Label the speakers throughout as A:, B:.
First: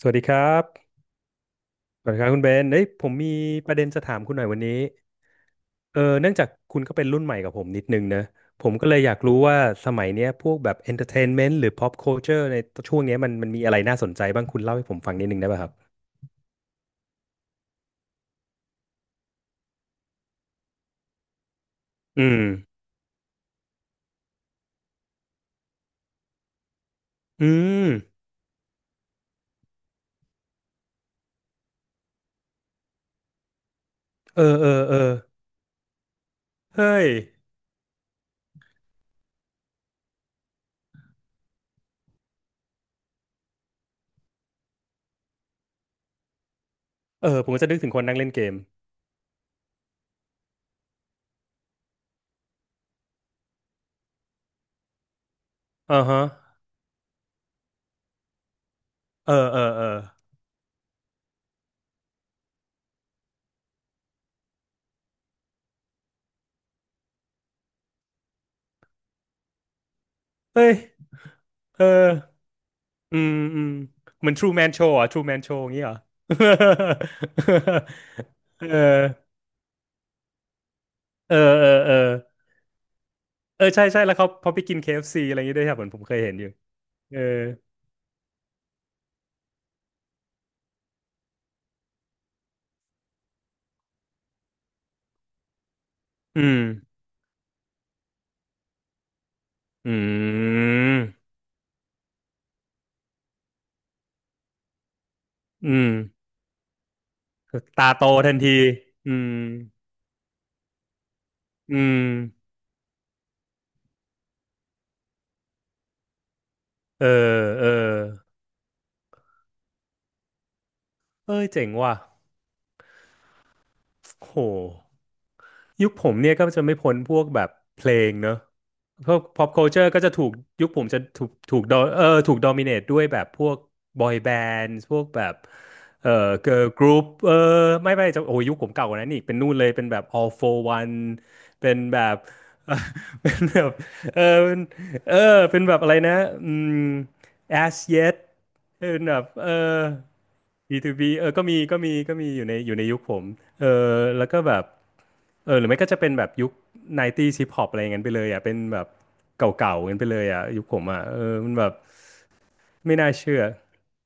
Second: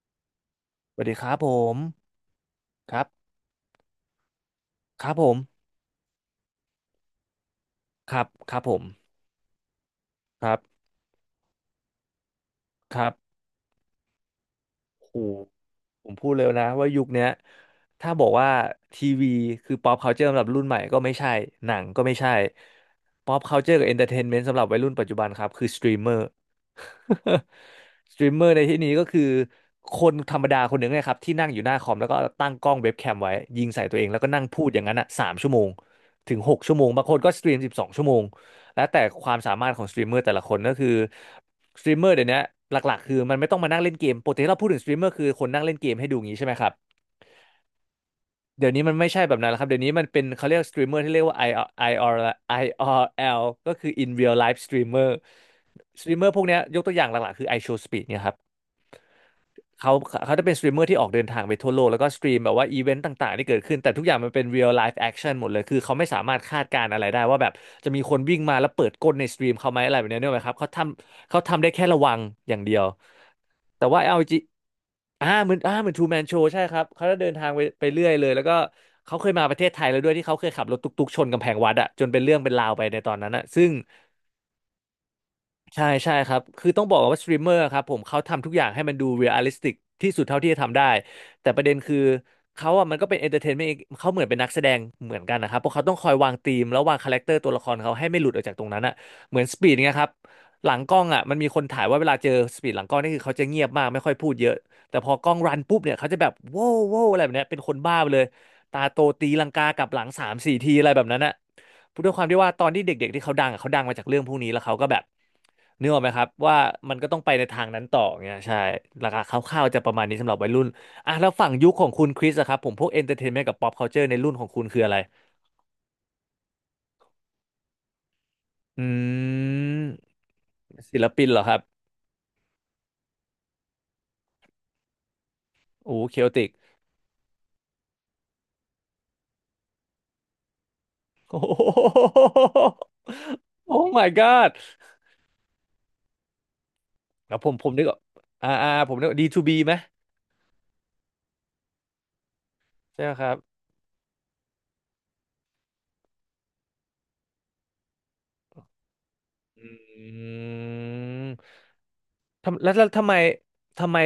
A: สวัสดีครับ
B: สวัสดีครับผม
A: สวัสดีครับคุณเบนเอ้ย
B: ครั
A: ผ
B: บ
A: มมีประเด็นจะถามคุณหน่อยวันนี้
B: ครับผม
A: เนื่องจากคุณก็เป็นรุ่นใหม่กับผมนิดนึง
B: ค
A: นะ
B: รับครับ
A: ผ
B: ผ
A: ม
B: ม
A: ก็เลยอยากรู้ว่าสมัยเนี้ย
B: ค
A: พ
B: รั
A: วกแบบ
B: บ
A: entertainment หรือ pop culture ใน
B: ค
A: ช่วง
B: รั
A: เนี้ยมั
B: บ
A: นมันมีอะไรน่าสนใจบ้าง คุณเล่าให้ผมฟัง
B: โห
A: นิดนึงได้ป่ะครับ
B: ผมพูดเร็วนะว่ายุคเนี้ยถ้าบอกว่าทีวีคือ pop culture สำหรับรุ่นใหม่ก็ไม่ใช่หนังก็ไม่
A: อื
B: ใช่
A: ม
B: pop culture กับ entertainment สำหรับวัยรุ่นปัจจุบันครับคือสตรีมเมอร์
A: อืม
B: สตรีมเมอร์ ในที่นี้ก็คือคนธรรมดาคนหนึ่งนะครับที่นั่งอยู่หน้าคอมแล้วก็ตั้งกล้องเว็บแคมไว้ยิงใส่ตัวเองแล้วก็นั่
A: เอ
B: ง
A: อ
B: พู
A: เอ
B: ด
A: อ
B: อย่าง
A: เอ
B: นั้น
A: อ
B: อ่ะสามชั่วโมงถึงหกชั่วโมง
A: เฮ้
B: บาง
A: ย
B: คนก็สตรีมสิบสองชั่วโมง แล้วแต่ความสามารถของสตรีมเมอร์แต่ละคนก็คือสตรีมเมอร์เดี๋ยวนี้หลักๆคือมันไม่ต้องมานั่งเล่นเกมปกติที่เราพูดถึงสตรีมเมอร์คือคนนั่งเล่นเกมให้ดูงี้ใช่ไหมครับ
A: เออผมก็จะนึกถึงคนนั่งเล่นเกม
B: เดี๋ยวนี้มันไม่ใช่แบบนั้นแล้วครับเดี๋ยวนี้มันเป็นเขาเรียกสตรีมเมอร์ที่เรียกว่า IR IR IRL ก็คือ in real life streamer
A: อ่า
B: สตรีม
A: ฮะ
B: เมอร์พวกเนี้ยยกตัวอย่างหลักๆคือ iShowSpeed เนี่ยครับ
A: เออ เออเออ
B: เขาเขาจะเป็นสตรีมเมอร์ที่ออกเดินทางไปทั่วโลกแล้วก็สตรีมแบบว่าอีเวนต์ต่างๆที่เกิดขึ้นแต่ทุกอย่างมันเป็น real life action หมดเลยคือเขาไม่สามารถคาดการณ์อะไรได้ว่าแบบจะมีคนวิ่งมาแล้วเปิดก้นในสตรีมเขาไหมอะไรแบบนี้เนี่ยไหมครับ
A: เฮ้ย
B: เขาทำได้
A: เอ
B: แค่
A: อ
B: ระวังอย่างเดียว
A: อืมอืม
B: แต่ว่า l อล
A: เหมือน
B: จี
A: True Man Show อ่ะ True Man Show อย่า
B: อ่า
A: งงี้
B: เห
A: เห
B: มื
A: ร
B: อน
A: อ
B: True Man Show ใช่ครับเขาจะเดินทางไปเรื่อยเลยแล้วก็
A: เออ
B: เขาเคยมาประเทศไทยแล้วด้วยที่เขาเคยขับรถตุ๊กๆชน
A: เออ
B: กำแพง
A: เอ
B: วัด
A: อ
B: อะ
A: เออ
B: จนเป็นเรื่องเป็นราวไปในตอนนั้นอะ
A: เอ
B: ซึ่
A: อ
B: ง
A: ใช่ใช่แล้วเขาพอไปกิน KFC อฟซีอะไรอย่างงี้ด้วยครับเห
B: ใช่
A: มือนผม
B: ใช่
A: เคย
B: ค
A: เห็น
B: รับ
A: อยู่
B: คือต้องบอก
A: เอ
B: ว่า
A: อ
B: สตรีมเมอร์ครับผมเขาทำทุกอย่างให้มันดูเรียลลิสติกที่สุดเท่าที่จะทำได้แต่ประเด็นคือเขาอ่ะมันก็เป็นเอนเตอร์เทนเมนต์เขาเหมือนเป็นนักแสดงเหมือนกันนะครับเพราะเขาต้องคอยวาง
A: อื
B: ธี
A: ม
B: มแล้ววางคาแรคเตอร์ตัวละครเขาให้ไม่หลุดออกจากตรงนั้นอ่ะเหมือนสปีด
A: อื
B: เงี้ยครับหลังกล้องอ่ะ
A: ม
B: มันมีคนถ่ายว่าเวลาเจอสปีดหลังกล้องนี่คือเขาจะเงียบมากไม่ค่อยพูดเยอะแต่พอกล้องรันปุ๊
A: อื
B: บ
A: ม
B: เนี่ยเขาจะแบบโว้วโว้วอะไรแบบเนี้ยเป็นคน
A: ตา
B: บ้า
A: โต
B: ไปเลย
A: ทันที
B: ตาโต
A: อื
B: ตี
A: ม
B: ลังกากลับหลังสามสี่ทีอะไรแบบนั้นอ่ะ
A: อืม
B: ด้วยความที่ว่าตอนที่เด็กๆที่เขาดังอะเขาดังมาจากเรื่องพวกนี้แล้วเขาก็แบบนึกออกไหมครับว่ามัน
A: เอ
B: ก็
A: อ
B: ต้องไปในทา
A: เอ
B: ง
A: อ
B: นั้นต่อเงี้ยใช่ราคาคร่าวๆจะประมาณนี้สำหรับวัยรุ่นอ่ะแล้ว
A: เอ้ย
B: ฝั่ง
A: เจ๋
B: ยุ
A: ง
B: คของ
A: ว่ะ
B: คุณคริสอะครับผมพวกเอนเตอร์เทนเมนต์กับป๊อปคัลเจอร์ในรุ่
A: โห
B: นของคุณคืออะไร
A: ยุคผมเนี่ยก็จะไม่พ้นพวกแบบเพลงเนอะ
B: อื
A: พวก pop culture ก็จะถูก
B: ม
A: ยุคผม
B: ศิ
A: จะ
B: ล
A: ถู
B: ปิน
A: ก
B: เหรอครั
A: ถู
B: บ
A: กดอเออถูก dominate ด้วยแบบพวก boy band พวกแบบ
B: โอ้
A: เออ
B: เคโอติก
A: girl group เออไม่ไม่จะโอ้ยยุคผมเก่ากว่านั้นอีกเป็นนู่นเลยเป็นแบบ all for one
B: โอ้โห
A: เป็นแบบ เป็นแบ บ
B: โอ้ my
A: เออ
B: god
A: เป็นเออเป็นแบบอะไรนะอืม
B: แล้วผม
A: as
B: นึกออก
A: yet เป็
B: ผม
A: น
B: นึก
A: แบบ
B: ดีทู
A: เออ
B: บีไหม
A: B2B เออก็มีอยู่ในยุค
B: ใช่ไหม
A: ผ
B: ค
A: ม
B: รับ
A: เออแล้วก็แบบ เออหรือไม่ก็จะเป็นแบบยุคไนน์ตี้ส์ฮิปฮอปอะไรอย่างนั้นไปเลยอ่ะเป็นแบบเก
B: อ
A: ่าๆกันไปเลยอ่ะยุ
B: ื
A: คผมอ่ะเออ
B: ม
A: มันแบบ
B: ทำแล้ว
A: ไม่
B: ทำ
A: น่า
B: ไม
A: เชื่อ
B: ทำไม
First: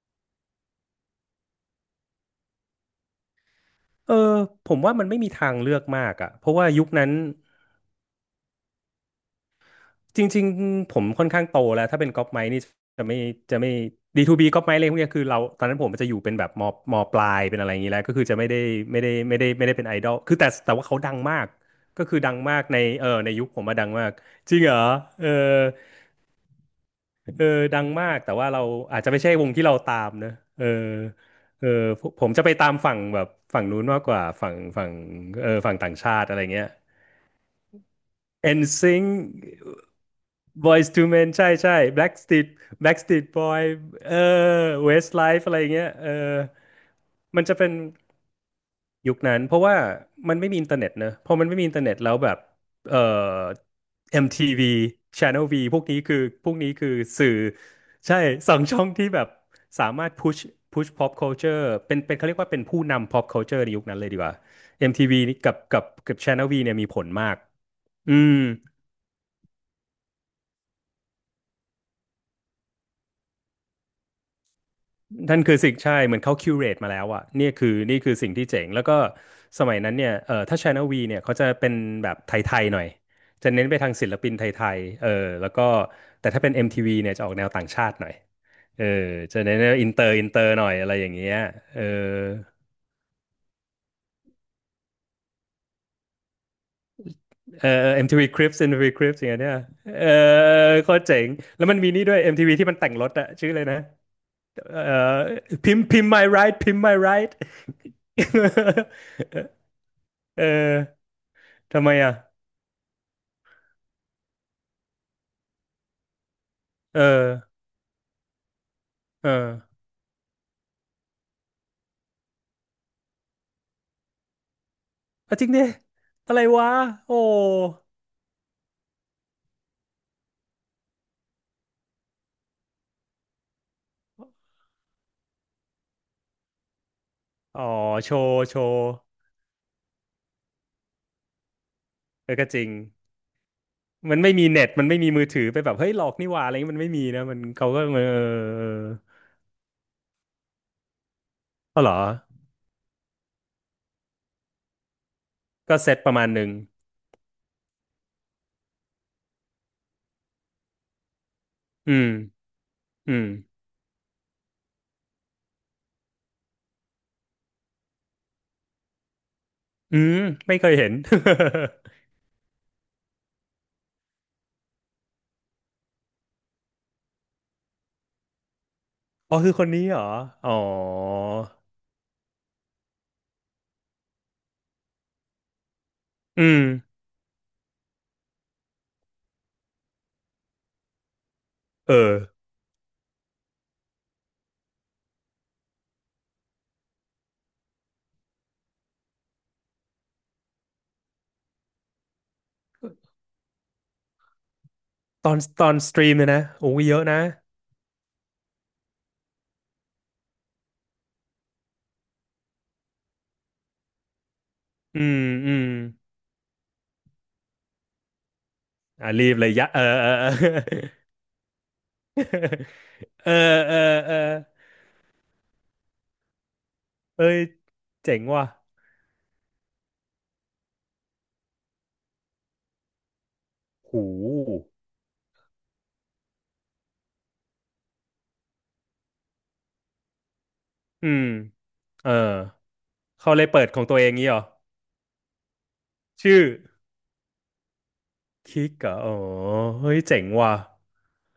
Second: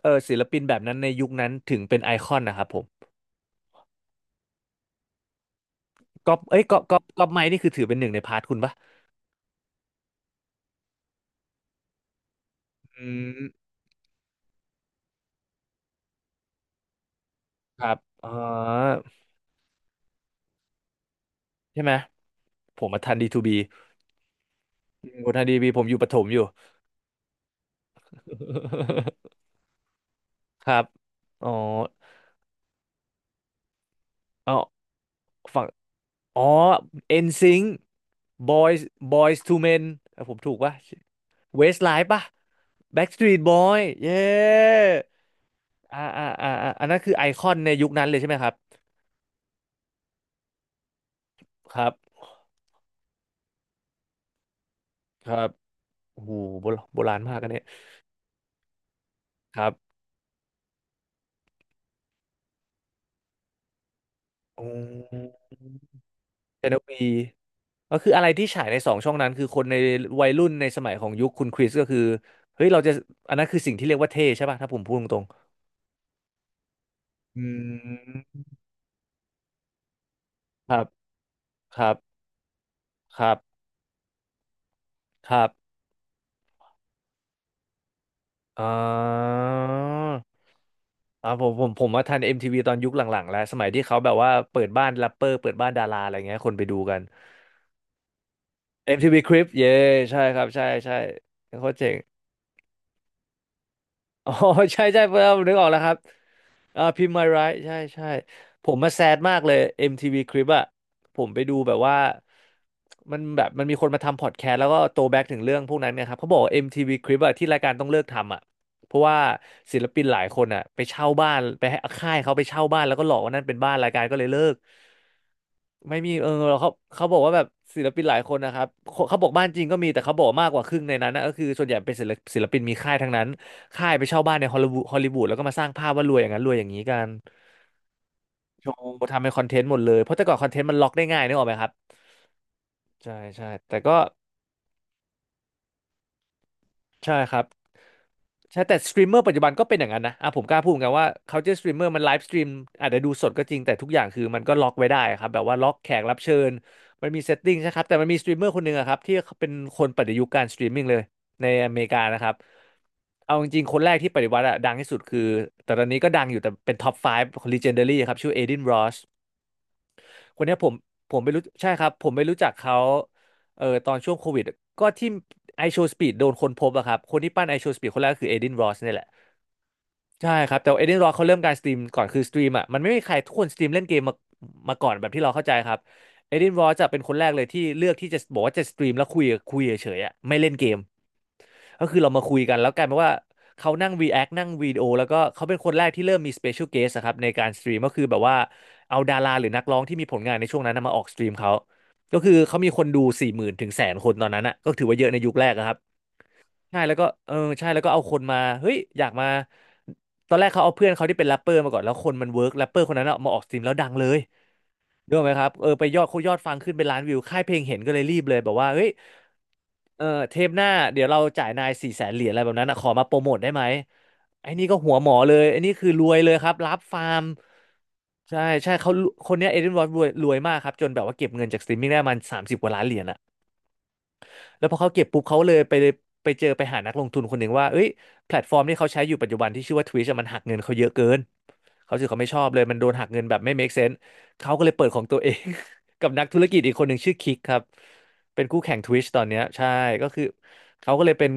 B: เออศิลปินแบบนั้นในยุคนั้นถึงเป็นไอคอนนะครับผม
A: เออผมว่ามันไม่มีทางเลือกมากอ่ะ
B: ก๊อป
A: เพราะ
B: เอ้ย
A: ว่า
B: ก๊อป
A: ยุค
B: ก๊อป
A: นั้น
B: ก๊อปไมค์นี่คือถือเป็นหนึ่งในพาร์ทคุณปะ
A: จริงๆผมค่อนข้างโตแล้วถ้าเป็นก๊อปไมค์นี่จะ
B: อื
A: ไม่
B: ม
A: จะไม่ดีทูบีก๊อปไมค์อะไรพวกเนี้ยคือเราตอนนั้นผมมันจะอยู่เป็นแบบมปลายเป็นอะไรอ
B: ค
A: ย่างนี้
B: รับ
A: แล้วก็คือ
B: อ๋อ
A: จะไม่ได้ไม่ได้เป็นไอดอลคือแต่ว่าเขาดังมาก
B: ใช่ไหม
A: ก็คือดังมากใน
B: ผมมา
A: เออ
B: ทันดี
A: ใน
B: ทู
A: ยุค
B: บี
A: ผมมาดังมากจริงเหรอเอ
B: ผ
A: อ
B: มทันดีบีผมอยู่ประถมอยู่
A: เออดังมากแต่ว่าเราอาจจะไม่ใช่ว งที่เราตามนะเอ
B: ค
A: อ
B: รับอ๋อ
A: เออผมจะไปตามฝั่งแบบฝั่งนู้นมากกว่าฝั่
B: เอา
A: งฝั่งเออ
B: ฝั่ง
A: ฝั่งต่างชาติอะไร
B: อ๋อ
A: เงี้ย
B: NSYNC
A: n s
B: Boys
A: i n g
B: To Men เอ้ยผมถูกปะ
A: Boyz to Men ใช่ใช่
B: Westlife ปะ
A: Backstreet Backstreet
B: Backstreet
A: Boy
B: Boy เย้
A: เออ Westlife อะไรเงี้ยเออ
B: อันนั้นคือไอค
A: มัน
B: อ
A: จะ
B: น
A: เป็
B: ใน
A: น
B: ยุคนั้นเลยใช่ไหมครับ
A: ยุคนั้นเพราะว่ามันไม่มีอินเทอร์เน็ตเนอะพอมันไม่มีอิ
B: ค
A: นเทอร์
B: รั
A: เน็
B: บ
A: ตแล้วแบบเอ่อ MTV
B: ครั
A: Channel
B: บ
A: V พวกนี้คือ
B: โอ้โห
A: พวก
B: โบ
A: นี้
B: ราณ
A: คือ
B: โบราณ
A: สื่อ
B: มากกันเนี่ย
A: ใช่สองช่องที่แบบ
B: ครับ
A: สามารถ push push pop culture เป็นเป็นเขาเรียกว่าเป็นผู้นำ pop culture ในยุคนั้นเลยดีกว่า
B: อื
A: MTV นี่
B: ม
A: กับ Channel V
B: เจ
A: เนี่
B: น
A: ยมี
B: วี
A: ผลมาก
B: ก็คือ
A: อื
B: อะไร
A: ม
B: ที่ฉายในสองช่องนั้นคือคนในวัยรุ่นในสมัยของยุคคุณคริสก็คือเฮ้ยเราจะอันนั้นคือสิ่งที่เรียกว่าเท่ใช่ป่ะถ้าผมพูดตรง
A: นั่นคือสิ่งใช่เหมือนเขาคิวเรตมาแล้วอะ
B: ๆอื
A: เนี่ยคือนี่คือสิ่ง
B: ม
A: ที่เจ๋งแล้วก็สมัยนั้นเนี่ยเออถ้า
B: ครั
A: Channel
B: บ
A: V เนี่ยเขาจะเป็น
B: ครับ
A: แบบไทยๆหน่อย
B: ครั
A: จะ
B: บ
A: เน้นไปทางศิลปินไทยๆเออ
B: ครั
A: แล้วก็
B: บ
A: แต่ถ้าเป็น MTV เนี่ยจะออกแนวต่างชาติหน่อย
B: อ่
A: เออจะเน้นอินเตอร์หน่อยอะไรอย่าง
B: ออ๋
A: เงี้
B: อ
A: ยเอ
B: ผ
A: อ
B: มมาทัน MTV ตอนยุคหลังๆแล้วสมัยที่เขาแบบว่าเปิดบ้านแรปเปอร์เปิดบ้านดาราอะไรเงี้ยคนไปดูกัน
A: เออเออ MTV Cribs MTV Cribs อมทีวี Crips
B: MTV
A: อย่างเงี้ย
B: Crib
A: เนี่ย
B: เย้
A: เออ
B: ใช่ครับใช่
A: โค
B: ใช่
A: ตรเจ๋งแล้
B: โค
A: ว
B: ต
A: มั
B: ร
A: น
B: เจ๋
A: มี
B: ง
A: นี่ด้วยเอ็มทีวีที่มันแต่งรถอะชื่อเลยนะ
B: อ๋อ
A: เอ
B: ใช่ใช่
A: อ
B: เพิ่มนึกออก
A: พิ
B: แล้
A: ม
B: ว
A: พ์
B: ครับ
A: พิมพ์ my ride พิม
B: อ่า
A: พ์ my
B: พิมพ์มา
A: ride
B: ไรใช่ใช่ผมมาแซดมากเลย MTV c ล i
A: เอ
B: ปอะ
A: อ
B: ผมไปดูแบบ
A: ทำไม
B: ว่า
A: อ่ะ
B: มันแบบมันมีคนมาทำพอดแคสต์แล้วก็โตแบ็กถึงเรื่องพวกนั้นเนี่ยครับเขาบอกว่า MTV
A: เอ
B: c ล i ป
A: อ
B: อะที่รายการต้องเลิกทำอะเพราะว่า
A: เอ
B: ศิ
A: อ
B: ลปินหลายคนอะไปเช่าบ้านไปให้ค่ายเขาไปเช่าบ้านแล้วก็หลอกว่านั่นเป็นบ้านรายการก็เลยเลิก
A: เอาจริงดิ
B: ไม่มีเออ
A: อะไรวะ
B: เขา
A: โอ้
B: บอกว่าแบบศิลปินหลายคนนะครับเขาบอกบ้านจริงก็มีแต่เขาบอกมากกว่าครึ่งในนั้นนะก็คือส่วนใหญ่เป็นศิลปินมีค่ายทั้งนั้น ค่ายไปเช่าบ้านในฮอลลีวูดแล้วก็มาสร้างภาพว่ารวยอย่างนั้นรวยอย่างนี้กัน
A: อ๋อโชว์โช
B: โช
A: ว์
B: ว์ทำเป็นคอนเทนต์หมดเลยเพราะแต่ก่อนคอนเทนต์มันล็อกได้ง่ายนึกออกไหมครับ
A: เออก็จริง
B: ใช่ใช่แต่ก็
A: มันไม่มีเน็ตมันไม่มีมือถือไปแบบเฮ้ยหลอกนี่หว่าอะไรเงี้ยมันไม่มี
B: ใช่
A: นะ
B: ค
A: มัน
B: รับ
A: เขาก็เออเออ
B: ใช่
A: เออ
B: แต่สตรีมเมอร์ปัจจุบันก็เป็นอย่างนั้นนะอ่ะผมกล้าพูดเหมือนกันว่าเขาจะสตรีม
A: เอา
B: เมอ
A: เหร
B: ร์
A: อ
B: มันไลฟ์สตรีมอาจจะดูสดก็จริงแต่ทุกอย่างคือมันก็ล็อกไว้ได้ครับแบบว่าล็อก
A: ก็
B: แข
A: เซต
B: ก
A: ป
B: รั
A: ระ
B: บ
A: มาณ
B: เชิ
A: หนึ่ง
B: ญมันมีเซตติ้งใช่ครับแต่มันมีสตรีมเมอร์คนหนึ่งอะครับที่เป็นคนปฏิยุคการสตรีมมิ่งเลยในอเมริ
A: อื
B: กา
A: ม
B: นะครับ
A: อืม
B: เอาจริงๆคนแรกที่ปฏิวัติอะดังที่สุดคือแต่ตอนนี้ก็ดังอยู่แต่เป็นท็อป5ของ Legendary ครับชื่อเอดินรส
A: อืม
B: คนเนี้
A: ไม่
B: ย
A: เค
B: ผ
A: ย
B: ม
A: เห็น
B: ผมไม่รู้ใช่ครับผมไม่รู้จักเขาเออตอนช่วงโควิดก็ที่ไอโชว์สปีดโดนคนพบอะครับคนที่ปั้นไอโชว์สปีดคนแรกก็คือเอดินรอสเนี่ยแหละ
A: อ๋อคือคนนี้เหรอ
B: ใช่
A: อ๋
B: ครั
A: อ
B: บแต่เอดินรอสเขาเริ่มการสตรีมก่อนคือสตรีมอะมันไม่มีใครทุกคนสตรีมเล่นเกมมาก่อนแบบที่เราเข้าใจครับเอ
A: อื
B: ดินร
A: ม
B: อสจะเป็นคนแรกเลยที่เลือกที่จะบอกว่าจะสตรีมแล้วคุยเฉยๆอะไม่เล่นเกม ก็
A: เอ
B: คือเรา
A: อ
B: มาคุยกันแล้วกลายเป็นว่าเขานั่ง react นั่งวิดีโอแล้วก็เขาเป็นคนแรกที่เริ่มมี special guest อะครับในการสตรีมก็คือแบบว่าเอาดาราหรือนักร้องที่มีผลงานในช่วงนั้นนะมาออกสตรีมเขาก็คือเขามีคนดูสี่หมื่นถึงแสนคนตอนนั้นอะก็ถือว่าเยอะใน
A: ต
B: ยุ
A: อ
B: ค
A: น
B: แรก
A: ต
B: อะ
A: อ
B: ครั
A: น
B: บ
A: สตรีมเลยนะโอ้
B: ใช่
A: ยเย
B: แล้ว
A: อะ
B: ก็
A: นะ
B: เออใช่แล้วก็เอาคนมาเฮ้ยอยากมาตอนแรกเขาเอาเพื่อนเขาที่เป็นแรปเปอร์มาก่อนแล้วคนมันเวิร์กแรปเปอร์คนนั้นอะมาออกสตรีมแล้วดังเลย
A: อื
B: เรื่อ
A: ม
B: งไหมครับ
A: อื
B: เอ
A: ม
B: อไปยอดเขายอดฟังขึ้นเป็นล้านวิวค่ายเพลงเห็นก็เลยรีบเลยบอกว่าเฮ้ย
A: อ่ะรีบเลยยะเออ
B: เออ
A: เออ
B: เทปหน้า
A: เอ
B: เดี๋ยวเราจ่ายนายสี่แสนเห
A: อ
B: รียญอะไรแบบนั้นนะขอมาโปร
A: เอ
B: โม
A: อ
B: ทได้ไหม
A: เออเออ
B: ไอ้นี่ก็หัวหมอเลยไอ้นี่คือรวยเลยครับรับฟาร์ม
A: เอ้ยเจ๋ง
B: ใช่
A: ว่ะ
B: ใช่เขาคนเนี้ยเอเดนวอร์ดรวยมากครับจนแบบว่าเก็บเงินจากสตรีมมิ่งได้ประมาณสามสิบกว่าล้านเหรียญอะ
A: หู
B: แล้วพอเขาเก็บปุ๊บเขาเลยไปไปเจอไปหานักลงทุนคนหนึ่งว่าเอ้ยแพลตฟอร์มที่เขาใช้อยู่ปัจจุบันที่ชื่อว่า Twitch อะมันหักเงินเขาเยอะเกิ
A: อื
B: น
A: ม
B: เขารู้สึ
A: เอ
B: ก
A: อ
B: เขาไม่ชอบเลยมันโดนหักเงิน
A: เขา
B: แบบ
A: เลย
B: ไม่
A: เปิด
B: make
A: ของ
B: sense
A: ตัวเองงี้เหรอ
B: เขาก็เลยเปิดของตัวเอง กับนักธุ
A: ชื่อ
B: รกิจอีกคนหนึ่งชื่อคิกครับเป็นคู่
A: คิก
B: แข่ง
A: เหรอ
B: Twitch
A: อ๋อ
B: ตอนเนี้ยใช่
A: เฮ้ย
B: ก็
A: เจ๋
B: คือ
A: งว่ะ
B: เขาก็เลยเป็น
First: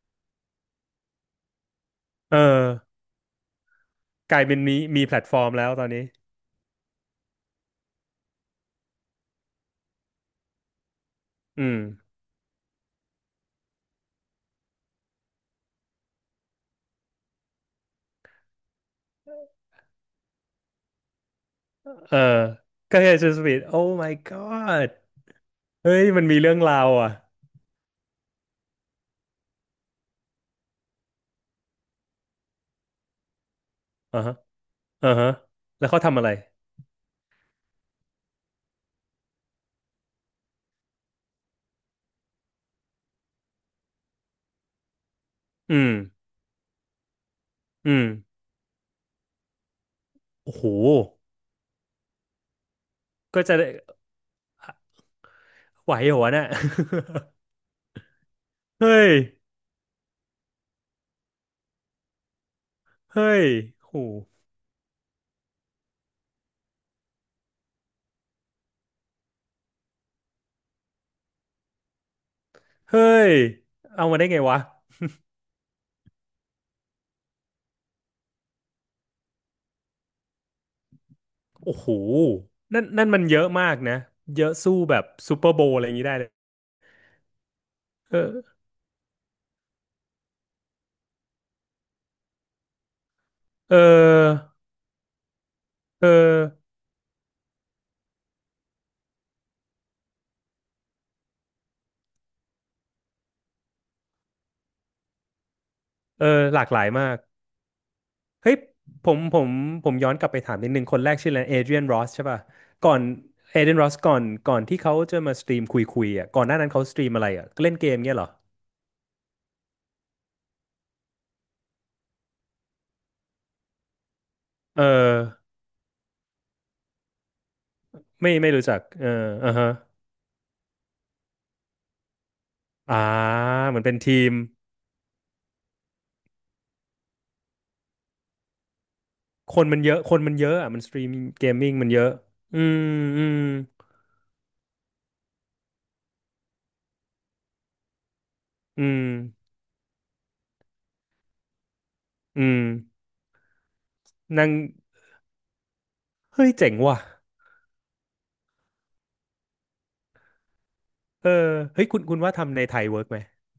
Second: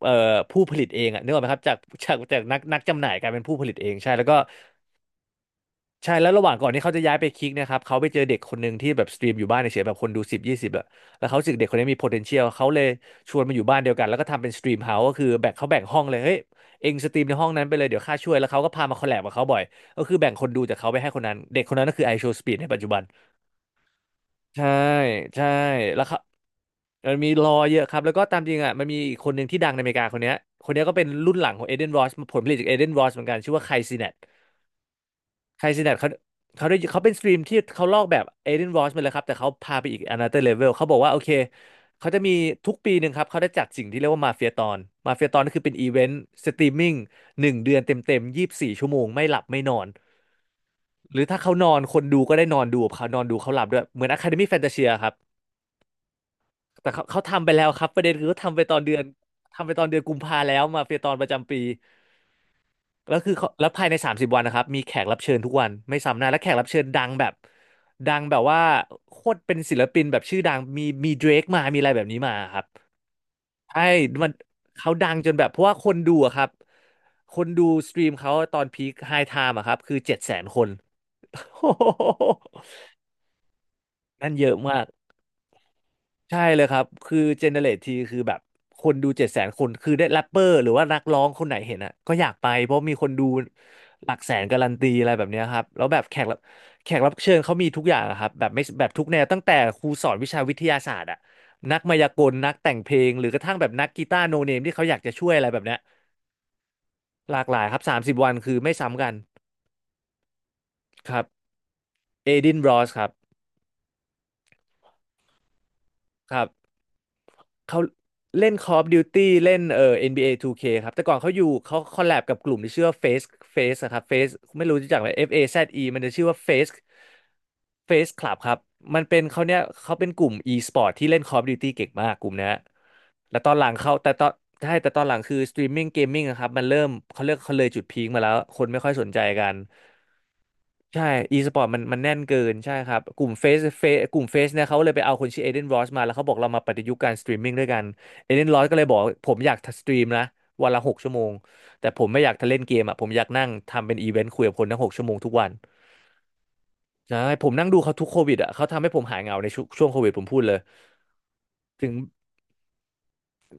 B: เอ่อผู้ผลิตเองอะนึกออกไหมครับจาก
A: เอ
B: นัก
A: อ
B: นักจำหน่ายกลายเป็นผู้ผลิตเองใช่แล้ว
A: ก
B: ก็
A: ลายเป็นมีแพลตฟอร์มแล้วตอนนี้
B: ใช่แล้วระหว่างก่อนที่เขาจะย้ายไปคิกเนะครับเขาไปเจอเด็กคนหนึ่งที่แบบสตรีมอยู่บ้านเฉยๆแบบคนดูสิบยี่สิบอะแล้วเขารู้สึก
A: อื
B: เด็กค
A: ม
B: นนี้มี potential เขาเลยชวนมาอยู่บ้านเดียวกันแล้วก็ทำเป็นสตรีมเฮาส์ก็คือแบ่งเขาแบ่งห้องเลยเฮ้ยเองสตรีมในห้องนั้นไปเลยเดี๋ยวข้าช่วยแล้วเขาก็พามาคอลแลบกับเขาบ่อยก็คือแบ่งคนดูจากเขาไปให้คนนั้นเด็กคนนั้นก็คือไอ
A: เออ
B: โชว์สปีดในปัจจุ
A: ก็
B: บัน
A: เฮซูสปีดโอ้ my
B: ใช่
A: god
B: ใช่
A: เฮ้
B: แล้
A: ย
B: วเขา
A: มันมีเรื่องราวอ่ะ
B: มันมีรอเยอะครับแล้วก็ตามจริงอ่ะมันมีอีกคนหนึ่งที่ดังในอเมริกาคนเนี้ยก็เป็นรุ่นหลังของเอเดนรอสผลผลิตจากเอเดนรอสเหมือนกันชื่อว่าไคซเนต
A: อ่าฮะอ่าฮะ
B: ไคซิ
A: แล้ว
B: นัท
A: เขา
B: เขา
A: ทำอะไร
B: เขาได้เขาเป็นสตรีมที่เขาลอกแบบเอเดนวอชมาเลยครับแต่เขาพาไปอีก another level เขาบอกว่าโอเคเขาจะมีทุกปีหนึ่งครับเขาได้จัดสิ่งที่เรียกว่ามาเฟียตอนมาเฟียตอนก็คือเป็น
A: อื
B: อี
A: ม
B: เวนต์สตรีมมิ่งหนึ่งเดือนเต็
A: อื
B: ม
A: ม
B: เต็ม24 ชั่วโมงไม่หลับไม่นอน
A: โอ้โห
B: หรือถ้าเขานอนคนดูก็ได้นอนดูกับเขานอนดู
A: ก็
B: เขา
A: จะ
B: หลั
A: ได้
B: บด้วยเหมือน Academy Fantasia ครับ
A: ไหวเหรอวะน่ะ
B: แต่เขาทำไปแล้วครับประเด็นคือเขา
A: เฮ้ย
B: ทำไปตอนเดือนกุมภาแล้วมาเฟียตอนประจำปี แล้วคื
A: เฮ้
B: อ
A: ย
B: เขาแล้วภาย
A: โห
B: ในสามสิบวันนะครับมีแขกรับเชิญทุกวันไม่ซ้ำหน้าและแขกรับเชิญดังแบบดังแบบว่าโคตรเป็นศิลปินแบบชื่อดังมีเดรกมามีอะไรแบบนี้มาครับ
A: เฮ้ย
B: ใช่
A: เอามาได้
B: มัน
A: ไงวะ
B: เขาดังจนแบบเพราะว่าคนดูอะครับคนดูสตรีมเขาตอนพีคไฮไทม์อะครับคือเจ็ดแสนคน
A: โอ้โหนั่นนั่นมันเยอะมากนะ
B: นั่น
A: เย
B: เย
A: อะ
B: อะ
A: สู้
B: มาก
A: แบบซูเปอร์โบว์อะไรอย่างนี้ได้เลย
B: ใช่เลยครับ คือเจเนเรตที
A: เอ
B: คือแบบ
A: อ
B: คนดูเจ็ดแสนคน คือได้แรปเปอร์หรือว่านักร้องคนไหนเห็นอ่ะก็อยากไปเพราะมีคนดู
A: เ
B: หลักแสน
A: ออ
B: การันตีอะไรแบบเนี้ยครับ แล้วแบบ
A: เออ
B: แขกรับเชิญเขามีทุกอย่างอะครับแบบไม่แบบทุกแนวตั้งแต่ครูสอนวิชาวิทยาศาสตร์อ่ะนักมายากลนักแต่งเพลงหรือกระทั่งแบบนักกีตาร์โนเนมที่เขาอยากจะช่วยอะไรแบบเนี้ย
A: เออ หลากหลายมาก
B: หลากหลายครับสามสิบวัน
A: เฮ้
B: คื
A: ย
B: อไม่ซ้ำ
A: ผ
B: กัน
A: มผมผมย้อนกลับไปถามนิดนึงคนแร
B: ค
A: ก
B: รับ
A: ชื่ออะไรเอเดรียนรอสใช่
B: เอ
A: ป่ะ
B: ดินบรอ
A: ก่
B: ส
A: อ
B: ค
A: น
B: รับ
A: เอเดรียนรอสก่อนที่เขาจะมาสตรีมคุยคุยอ่ะ
B: ค
A: ก่
B: รั
A: อน
B: บ
A: หน้านั้นเขาสตรีมอะไรอ่ะเล่น
B: เขา
A: เกมเงี้ยเหรอ
B: เล่น Call of Duty เล่นNBA 2K คครับแต่ก่อนเขาอยู่เขาคอลแลบกับกลุ่มที่ชื่อว่า Face Face อะครับ Face ไม่
A: เอ
B: รู้จักไหม
A: อ
B: F A Z E มันจะชื่อว่า Face Face
A: ไม่
B: Club ค
A: ไม่
B: รับ
A: รู้จัก
B: มัน
A: เออ
B: เป็นเขา
A: อ่า
B: เนี้ย
A: ฮะ
B: เขาเป็นกลุ่ม e-sport ที่เล่น Call of Duty เก่งมากกลุ่มเนี้ย
A: อ่า
B: แล้วตอนหลัง
A: เหมือน
B: เขา
A: เป็น
B: แต่
A: ที
B: ตอ
A: ม
B: นใช่แต่ตอนหลังคือ streaming gaming อะครับมันเริ่มเขาเรียกเขาเลยจุดพีคมาแล้วคนไม่ค่อยสนใจกั
A: ค
B: น
A: นมันเยอะ คนมันเยอะอ่ะมันสตรี
B: ใช่
A: ม
B: อี
A: เก
B: ส
A: ม
B: ปอร์ต
A: มิ่ง
B: มัน
A: มัน
B: มั
A: เย
B: น
A: อะ
B: แน่นเกิน
A: อื
B: ใช่
A: ม
B: ครับก
A: อื
B: ลุ่ม
A: ม
B: เฟสเฟสกลุ่มเฟสเนี่ยเขาเลยไปเอาคนชื่อเอเดนรอสมาแล้วเขาบอกเรามาปฏิยุกต์การสตรีมมิ่งด้วยกันเอเดนรอสก็
A: อื
B: เลยบอก
A: ม
B: ผมอยากสตรีมนะวันละหกชั่วโมงแต่ผมไม่อยาก
A: อื
B: ทะเล่
A: ม
B: นเกมอ่ะผมอยากนั่งทำเป็นอีเวนต์คุย
A: นั่ง
B: กับคนทั้งหกชั่วโมงทุกวัน
A: เฮ้ยเจ๋งว่ะ
B: ใช่ผมนั่งดูเขาทุกโควิดอ่ะเขาทำให้ผมหายเหงาในช่วงโควิดผมพูดเลย
A: เออเฮ้ย
B: ถึง
A: คุณคุณว่าทำในไทยเวิร์กไหม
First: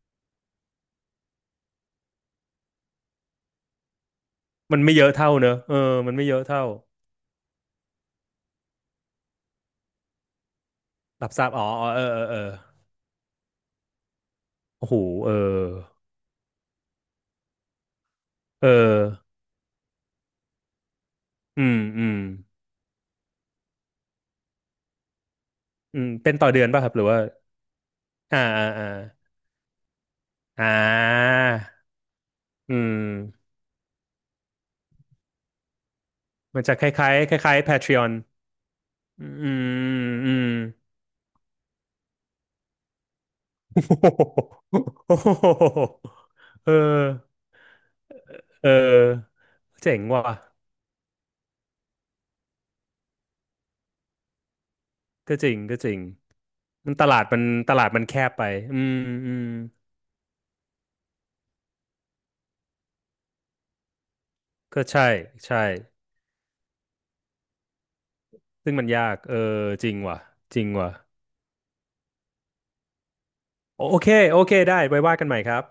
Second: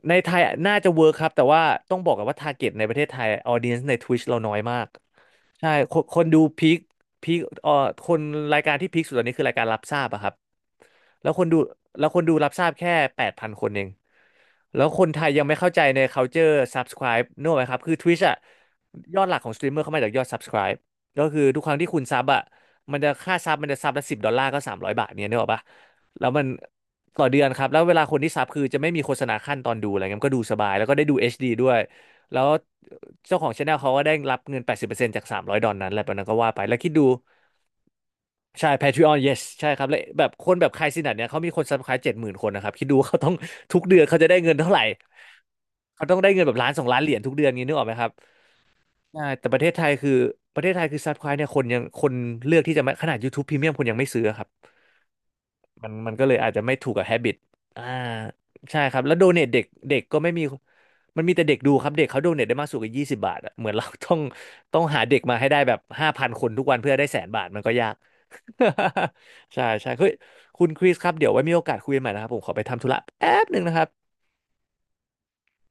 B: ในไทยน่าจะเวิร์คครับแต่ว่าต้องบอกกันว่าทาร์เก็ตในประเทศไทยออเดียนใน Twitch เราน้อยมา
A: มัน
B: ก
A: ไม่เยอะเท่าเนอะ
B: ใช่
A: เออ
B: คน
A: มั
B: ค
A: นไม่
B: น
A: เย
B: ดู
A: อะเท่า
B: พีคคนรายการที่พีคสุดตอนนี้คือรายการรับทราบอะครับ
A: รั
B: แล้
A: บ
B: ว
A: ท
B: ค
A: รา
B: น
A: บ
B: ดู
A: อ๋อ อ๋อเออ
B: แล้วค
A: เอ
B: น
A: อ
B: ดู
A: เออ
B: รับทราบแค่8,000 คนเอง แล้
A: โอ้
B: ว
A: โห
B: คนไท
A: เอ
B: ย
A: อ
B: ยังไม่เข้าใจใน culture subscribe นึกออกไหมครับ คือ Twitch อะ
A: เออ
B: ยอดหลักของสตรีมเมอร์เข้ามาจากยอด subscribe ก็คือทุ
A: อื
B: กครั้ง
A: ม
B: ที่คุ
A: อื
B: ณ
A: ม
B: ซับอะมันจะค่าซับมันจะซับละ10 ดอลลาร์ก็300 บาทเนี่ยนึกออกปะ
A: อืม
B: แล้ว
A: เป็น
B: มัน
A: ต่อเดือนป่ะครับ หรือว่า
B: ต่อเดือนครับ แล้วเวลาคนที่
A: อ่า
B: ซับคือ
A: อ่า
B: จะ
A: อ่า
B: ไม่มีโฆษณาขั้นตอนดูอะไรเงี้ยมันก็ดูส
A: อ่
B: บายแล้วก็ได้ดู
A: า
B: HD ดด้วย แล้ว
A: อื
B: เจ้าขอ
A: ม
B: งช anel เขาก็ได้รับเงิน80%จาก300 ดอลนั้นแหละตอนนั้นก็ว่าไป
A: มัน
B: แล้
A: จะ
B: ว
A: ค
B: คิดดู
A: ล้ายๆคล้ายๆ Patreon
B: ใช่ Patreon
A: อืม
B: yes ใช่ครับและแบบ
A: อื
B: ค
A: ม
B: นแบบคายซินัทเนี่ยเขามีคนซับ s c ค i b e 70,000 คนนะครับคิดดูว่าเขาต้อง ทุกเดือนเขาจะได้เงิน เท่าไหร่
A: โอ้โหโอ้โห
B: เขาต้องได้เงินแบบ
A: เอ
B: ล้าน
A: อ
B: สองล้านเหรียญทุกเดือนงี้นึกออกไหมครับ
A: เอ
B: ใช่
A: อ
B: แต่ประเทศไทย
A: เจ๋ง
B: คือ
A: ว่ะ
B: ประเทศไทยคือซับครต์เนี่ยคนยังคนเลือกที่จะไม่ขนาด YouTube Premium คนยังไม่ซื้อครับ
A: ก็จริงก็
B: มั
A: จ
B: น
A: ริง
B: มันก็เลยอาจจะไม่ถู
A: มั
B: ก
A: นต
B: กับ
A: ลาด
B: habit
A: มันต
B: อ่า
A: ลาดมันแคบไปอื
B: ใช่
A: ม
B: ครับ แล้วโด
A: อื
B: เน
A: ม
B: ทเด็กเด็กก็ไม่มี มันมีแต่เด็กดูครับ เด็กเขาโดเนทได้มากสุดกับ20 บาทอะเหมือนเราต้อง
A: ก็
B: หา
A: ใช่
B: เด็กมาให้ได้
A: ใช่
B: แบบ5,000 คนทุกวันเพื่อได้แสนบาทมันก็ยาก
A: ซึ่งมันยากเออ
B: ใช่
A: จ
B: ใช่
A: ริง
B: เฮ้ย
A: ว่ะจ
B: คุ
A: ริง
B: ณคริ
A: ว่ะ
B: สครับเดี๋ยวไว้มีโอกาสคุยกันใหม่นะครับผมขอไปทำธุระแป๊บหนึ่งนะค
A: โอ
B: รับ
A: โอเคโอเคได้ไว้ว่ากันใหม่ครับ